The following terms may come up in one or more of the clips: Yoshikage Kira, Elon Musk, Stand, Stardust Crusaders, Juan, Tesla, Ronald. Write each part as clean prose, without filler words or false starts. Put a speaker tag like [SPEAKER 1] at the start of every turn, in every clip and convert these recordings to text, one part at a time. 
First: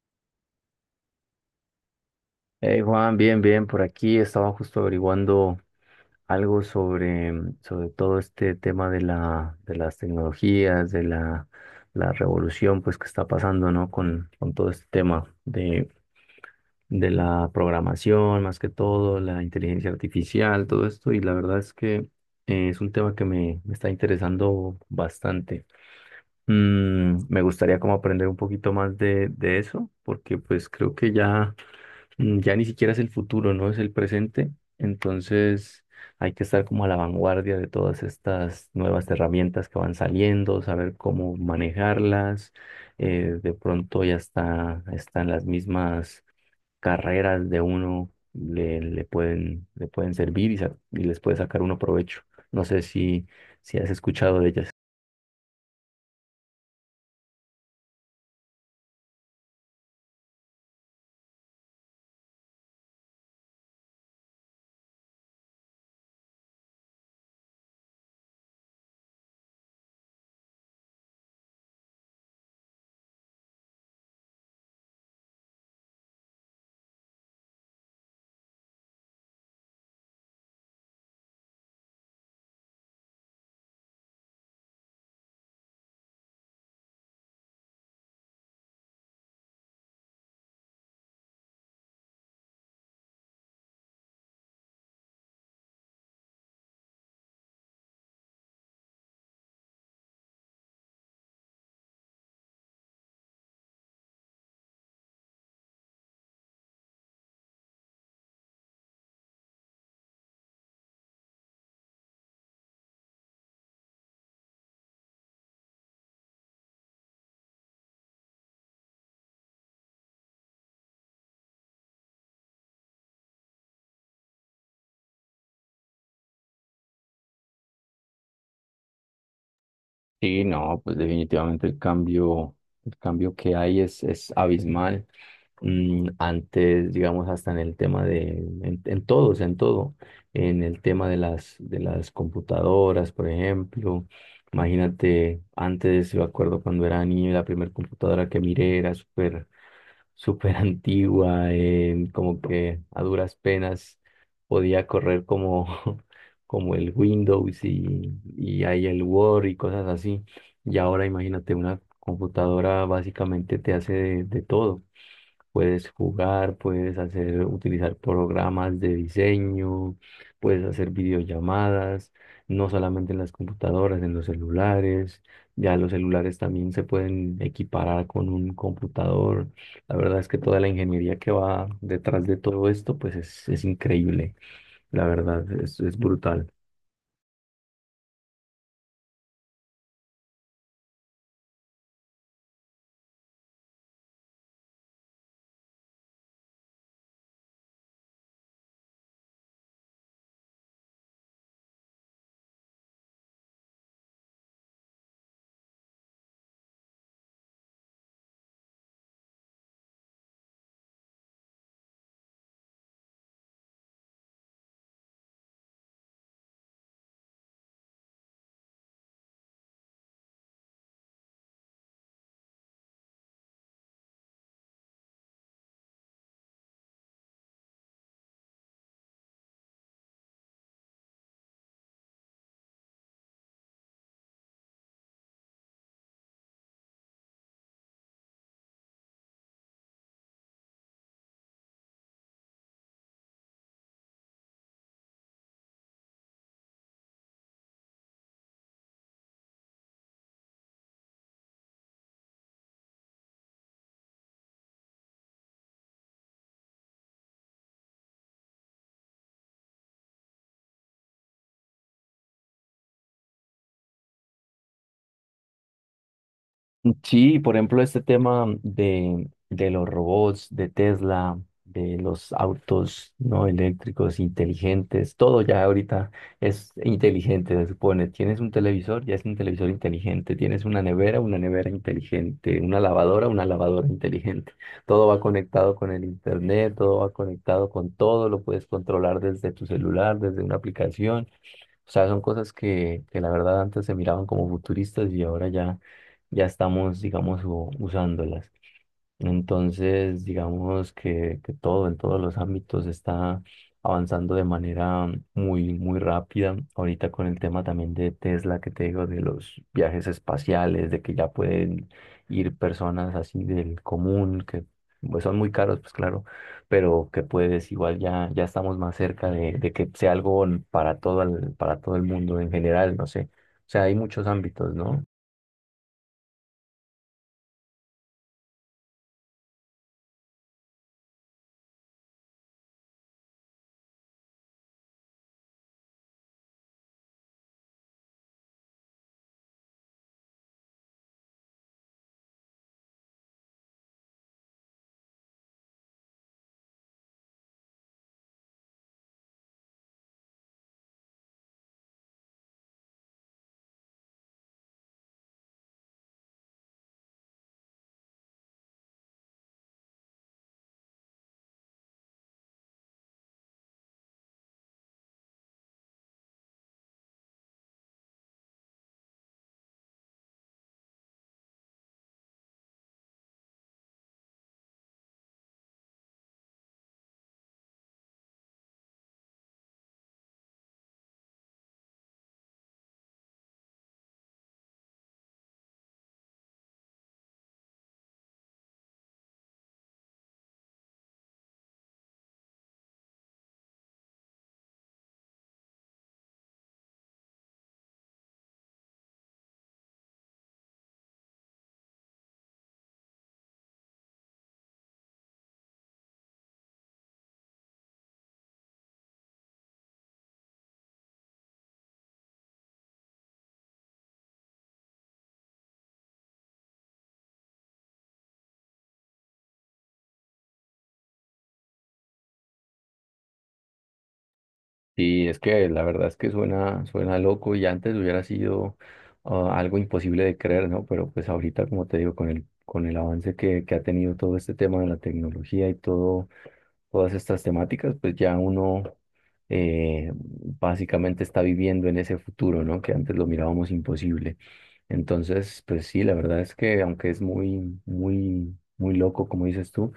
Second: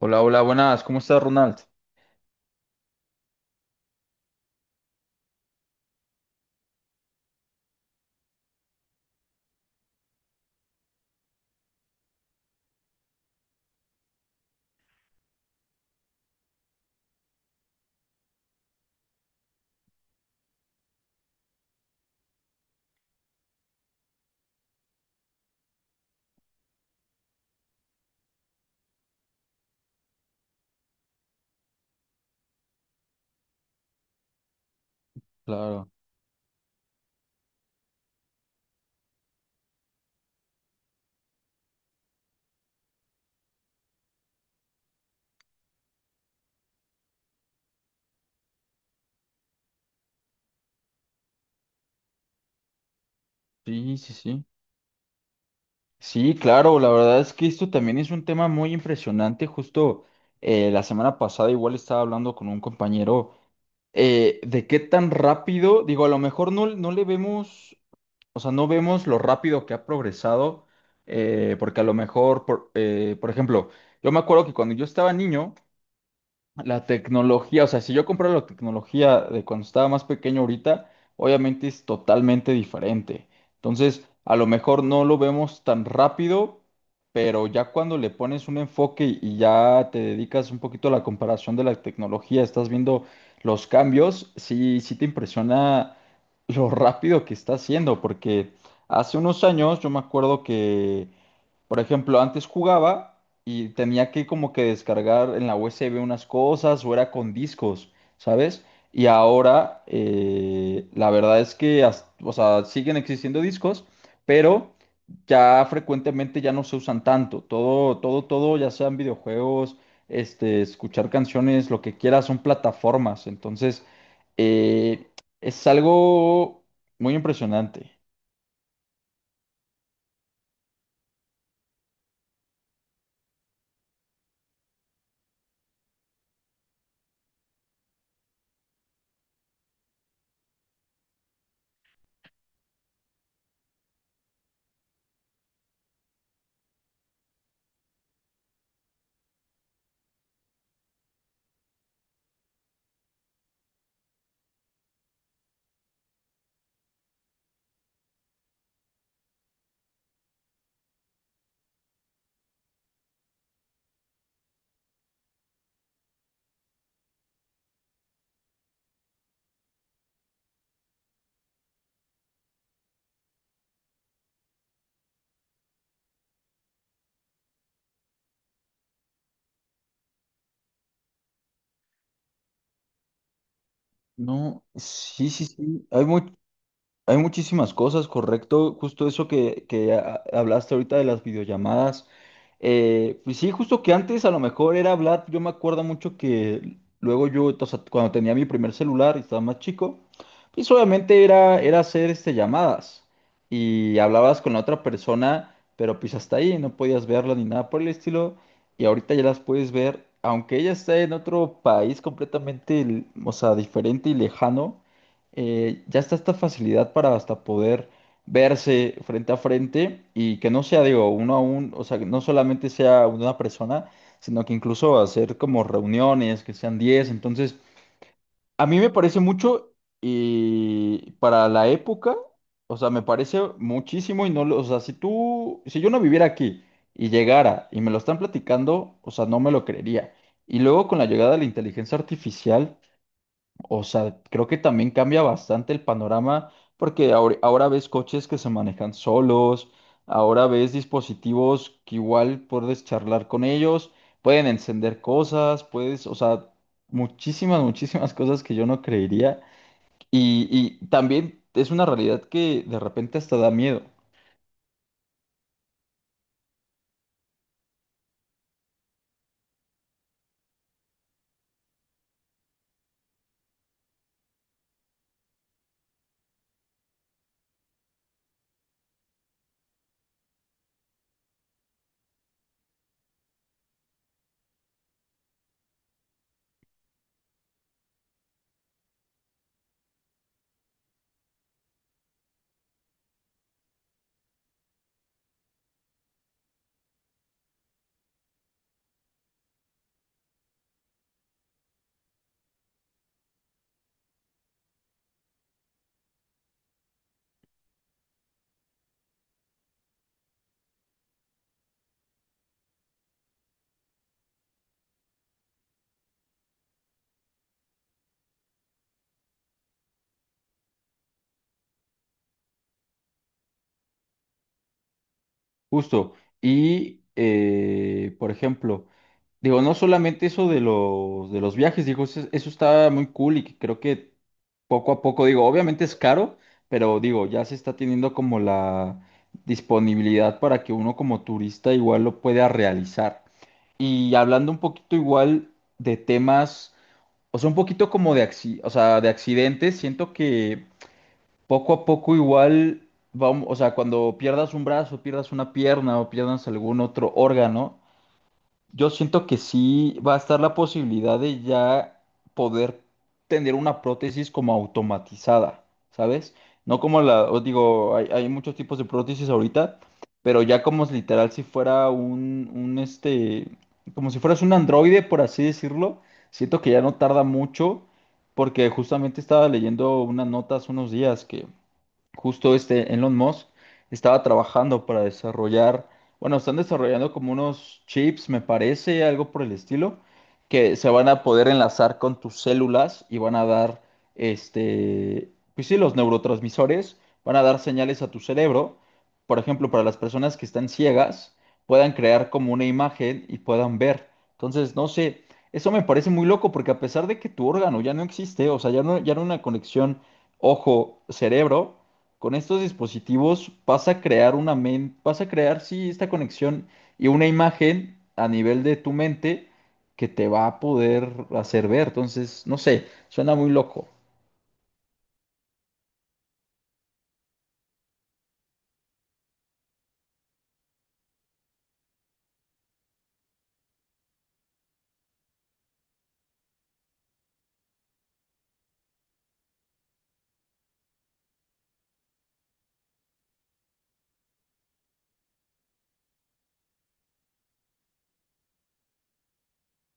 [SPEAKER 1] Hola, hola, buenas. ¿Cómo estás, Ronald?
[SPEAKER 2] Hey Juan, bien, bien, por aquí estaba justo averiguando algo sobre, sobre todo este tema de de las tecnologías, de la revolución pues que está pasando, ¿no? Con todo este tema de la programación, más que todo, la inteligencia artificial, todo esto, y la verdad es que es un tema que me está interesando bastante. Me gustaría como aprender un poquito más de eso, porque pues creo que ya ya ni siquiera es el futuro, ¿no? Es el presente. Entonces
[SPEAKER 1] Claro.
[SPEAKER 2] hay que estar como a la vanguardia de todas estas nuevas herramientas que van saliendo, saber cómo manejarlas. De pronto ya están las mismas carreras de uno, le pueden servir y y les puede sacar uno provecho. No sé si, Si has
[SPEAKER 1] Sí, sí,
[SPEAKER 2] escuchado
[SPEAKER 1] sí.
[SPEAKER 2] de ellas.
[SPEAKER 1] Sí, claro, la verdad es que esto también es un tema muy impresionante. Justo la semana pasada igual estaba hablando con un compañero de qué tan rápido, digo, a lo mejor no le vemos, o sea, no vemos lo rápido que ha progresado, porque a lo mejor, por ejemplo, yo me acuerdo que cuando yo estaba niño, la tecnología, o sea, si yo comprara la tecnología de cuando estaba más pequeño ahorita, obviamente es totalmente diferente. Entonces, a lo mejor no lo vemos tan rápido, pero ya cuando le pones un enfoque y ya te dedicas un poquito a la comparación de la tecnología, estás viendo los cambios, sí, sí te impresiona lo rápido que está haciendo, porque hace unos años yo me acuerdo que por ejemplo, antes jugaba y tenía que como que descargar en la USB unas cosas o era con discos, ¿sabes? Y ahora la verdad es que, o sea, siguen existiendo discos, pero ya frecuentemente ya no se usan tanto. Todo, todo, todo, ya sean videojuegos, este, escuchar canciones, lo que quieras, son plataformas. Entonces, eh, es algo muy impresionante.
[SPEAKER 2] Sí, no, pues definitivamente el cambio que hay es abismal. Antes, digamos, hasta en el tema en todo, o sea, en todo, en el tema de de las computadoras, por ejemplo. Imagínate, antes, yo acuerdo cuando era niño, la primera computadora que miré era súper súper antigua, como que a duras penas podía correr como, como el Windows y ahí el Word y cosas así. Y ahora imagínate, una computadora básicamente te hace de todo. Puedes jugar, puedes hacer, utilizar programas de diseño, puedes hacer videollamadas, no solamente en las computadoras, en los celulares. Ya los celulares también se pueden equiparar con un computador. La verdad es que toda la ingeniería que va detrás de todo esto, pues es increíble.
[SPEAKER 1] No,
[SPEAKER 2] La
[SPEAKER 1] sí, sí,
[SPEAKER 2] verdad,
[SPEAKER 1] sí.
[SPEAKER 2] es brutal.
[SPEAKER 1] Hay muchísimas cosas, correcto. Justo eso que hablaste ahorita de las videollamadas. Pues sí, justo que antes a lo mejor era hablar. Yo me acuerdo mucho que luego yo, o sea, cuando tenía mi primer celular y estaba más chico, pues obviamente era hacer este, llamadas. Y hablabas con la otra persona, pero pues hasta ahí no podías verla ni nada por el estilo. Y ahorita ya las puedes ver, aunque ella está en otro país completamente, o sea, diferente y lejano, ya está esta facilidad para hasta poder verse frente a frente y que no sea, digo, uno a uno, o sea, que no solamente sea una persona, sino que incluso hacer como reuniones, que sean diez. Entonces, a mí me parece mucho y para la época, o sea, me parece muchísimo y no, o sea, si tú, si yo no viviera aquí y llegara y me lo están platicando, o sea, no me lo creería. Y luego con la llegada de la inteligencia artificial, o sea, creo que también cambia bastante el panorama porque ahora ves coches que se manejan solos, ahora ves dispositivos que igual puedes charlar con ellos, pueden encender cosas, puedes, o sea, muchísimas, muchísimas cosas que yo no creería. Y también es una realidad que de repente hasta da miedo,
[SPEAKER 2] Sí, por ejemplo, este tema de los robots, de Tesla, de los autos no eléctricos inteligentes, todo ya ahorita es inteligente, se supone. Tienes un televisor, ya es un televisor inteligente. Tienes una nevera inteligente. Una lavadora inteligente. Todo va conectado con el internet, todo va conectado con todo, lo puedes controlar desde tu celular, desde una aplicación. O sea, son cosas que la verdad antes se miraban como futuristas y ahora ya, ya estamos, digamos, usándolas. Entonces, digamos que todo en todos los ámbitos está avanzando de manera muy, muy rápida. Ahorita con el tema también de Tesla que te digo, de los viajes espaciales, de que ya pueden ir personas así del común, que pues, son muy caros, pues claro, pero que puedes igual ya, ya estamos más cerca de que sea algo para todo para todo el mundo en general, no sé. O sea, hay muchos ámbitos, ¿no?
[SPEAKER 1] justo. Y por ejemplo, digo, no solamente eso de de los viajes, digo, eso está muy cool y que creo que poco a poco, digo, obviamente es caro, pero digo, ya se está teniendo como la disponibilidad para que uno como turista igual lo pueda realizar. Y hablando un poquito igual de temas, o sea, un poquito como de, o sea, de accidentes, siento que poco a poco igual, vamos, o sea, cuando pierdas un brazo, pierdas una pierna o pierdas algún otro órgano, yo siento que sí va a estar la posibilidad de ya poder tener una prótesis como automatizada, ¿sabes? No como la, os digo, hay muchos tipos de prótesis ahorita, pero ya como es literal si fuera un este, como si fueras un androide, por así decirlo, siento que ya no tarda mucho, porque justamente estaba leyendo unas notas unos días que justo este Elon Musk estaba trabajando para desarrollar, bueno, están desarrollando como unos chips, me parece, algo por el estilo, que se van a poder enlazar con tus células y van a dar, este, pues sí, los neurotransmisores, van a dar señales a tu cerebro. Por ejemplo, para las personas que están ciegas, puedan crear como una imagen y puedan ver. Entonces, no sé, eso me parece muy loco porque a pesar de que tu órgano ya no existe, o sea, ya no hay una conexión ojo-cerebro, con estos dispositivos vas a crear sí esta conexión y una imagen a nivel de tu mente que te va a poder hacer ver. Entonces, no sé, suena muy loco.
[SPEAKER 2] Sí, es que la verdad es que suena, suena loco y antes hubiera sido ah, algo imposible de creer, ¿no? Pero pues ahorita, como te digo, con con el avance que ha tenido todo este tema de la tecnología y todo, todas estas temáticas, pues ya uno básicamente está viviendo en ese futuro, ¿no? Que antes lo mirábamos imposible. Entonces, pues sí, la verdad es que aunque es muy, muy, muy loco, como dices tú,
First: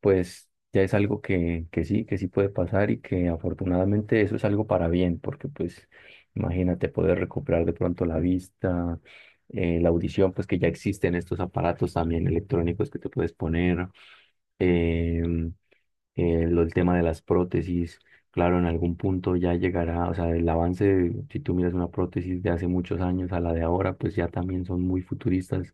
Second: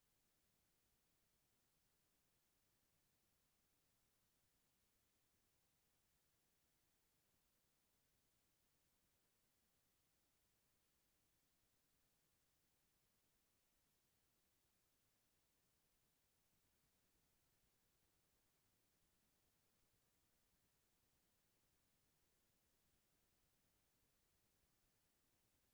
[SPEAKER 2] pues ya es algo que sí puede pasar y que afortunadamente eso es algo para bien, porque pues imagínate poder recuperar de pronto la vista, la audición, pues que ya existen estos aparatos también electrónicos que te puedes poner. em, el tema de las prótesis, claro, en algún punto ya llegará, o sea, el avance, si tú miras una prótesis de hace muchos años a la de ahora, pues ya también son muy futuristas,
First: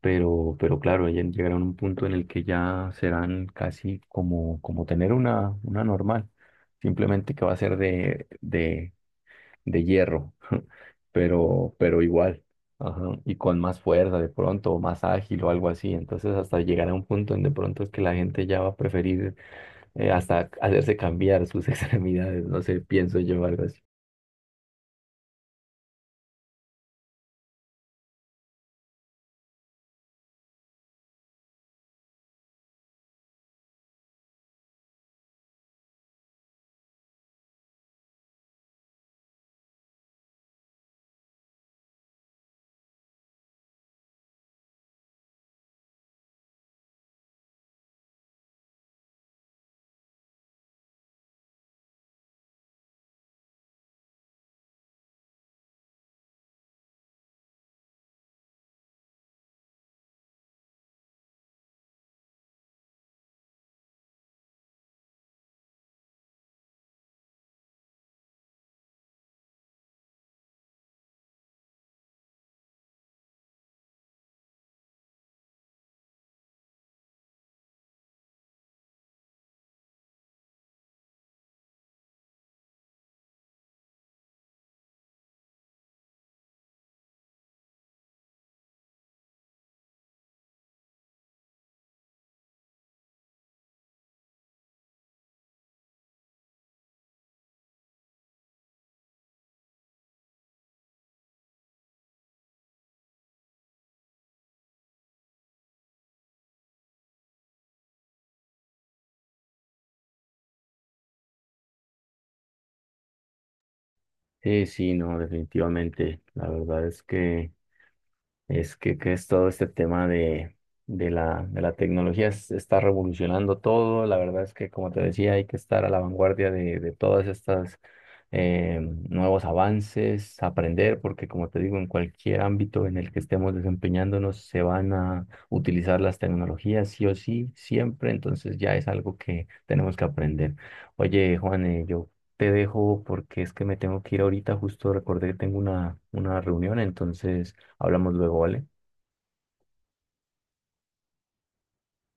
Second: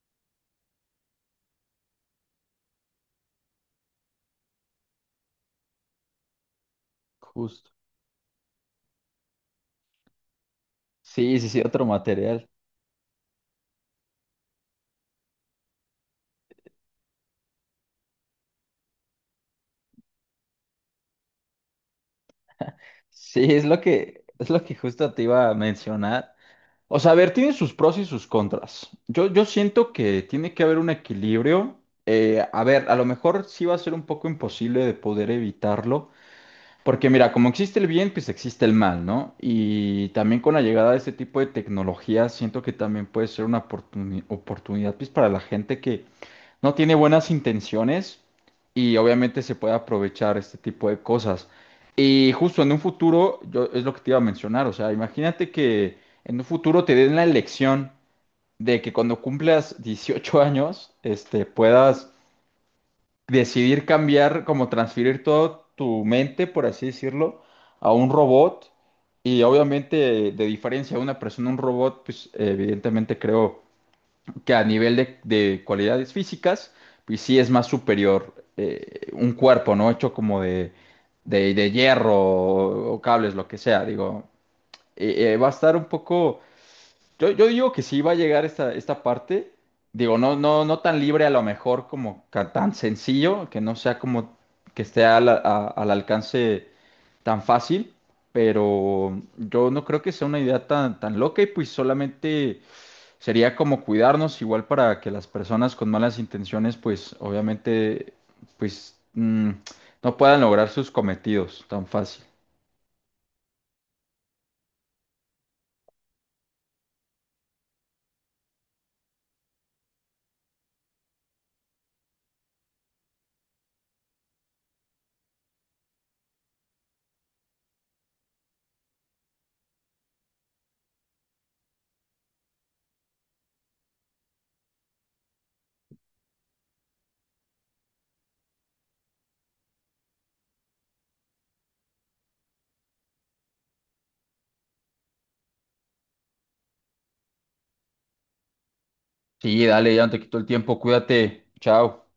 [SPEAKER 2] pero claro, ya llegarán a un punto en el que ya serán casi como, como tener una normal, simplemente que va a
[SPEAKER 1] Justo.
[SPEAKER 2] ser de hierro,
[SPEAKER 1] Sí, sí, sí, otro
[SPEAKER 2] pero igual.
[SPEAKER 1] material.
[SPEAKER 2] Ajá, y con más fuerza de pronto, o más ágil o algo así. Entonces hasta llegará un punto en de pronto es que la gente ya va a preferir hasta hacerse cambiar sus extremidades, no sé, pienso yo
[SPEAKER 1] Sí,
[SPEAKER 2] algo así.
[SPEAKER 1] es lo que justo te iba a mencionar. O sea, a ver, tiene sus pros y sus contras. Yo siento que tiene que haber un equilibrio. A ver, a lo mejor sí va a ser un poco imposible de poder evitarlo. Porque mira, como existe el bien, pues existe el mal, ¿no? Y también con la llegada de este tipo de tecnología, siento que también puede ser una oportunidad pues, para la gente que no tiene buenas intenciones y obviamente se puede aprovechar este tipo de cosas. Y justo en un futuro, yo es lo que te iba a mencionar, o sea, imagínate que en un futuro te den la elección de que cuando cumplas 18 años, este, puedas decidir cambiar, como transferir toda tu mente, por así decirlo, a un robot. Y obviamente, de diferencia de una persona a un robot, pues evidentemente creo que a nivel de cualidades físicas, pues sí es más superior, un cuerpo, ¿no? Hecho como de hierro o cables, lo que sea. Digo, va a estar un poco, yo digo que sí va a llegar esta parte. Digo, no tan libre a lo mejor como tan sencillo, que no sea como que esté al alcance tan fácil, pero yo no creo que sea una idea tan loca y pues solamente sería como cuidarnos igual para que las personas con malas intenciones pues obviamente pues mm, no puedan lograr sus cometidos tan fácil.
[SPEAKER 2] Sí, sí, no, definitivamente. La verdad es que... Es que es todo este tema de de la tecnología, está revolucionando todo. La verdad es que, como te decía, hay que estar a la vanguardia de todas estas eh, nuevos avances, aprender, porque como te digo, en cualquier ámbito en el que estemos desempeñándonos, se van a utilizar las tecnologías sí o sí, siempre. Entonces ya es algo que tenemos que aprender. Oye, Juan, yo te dejo porque es que me tengo que ir ahorita, justo recordé que tengo una reunión, entonces... Hablamos luego, ¿vale?
[SPEAKER 1] Sí, dale, ya no te quito el tiempo, cuídate, chao.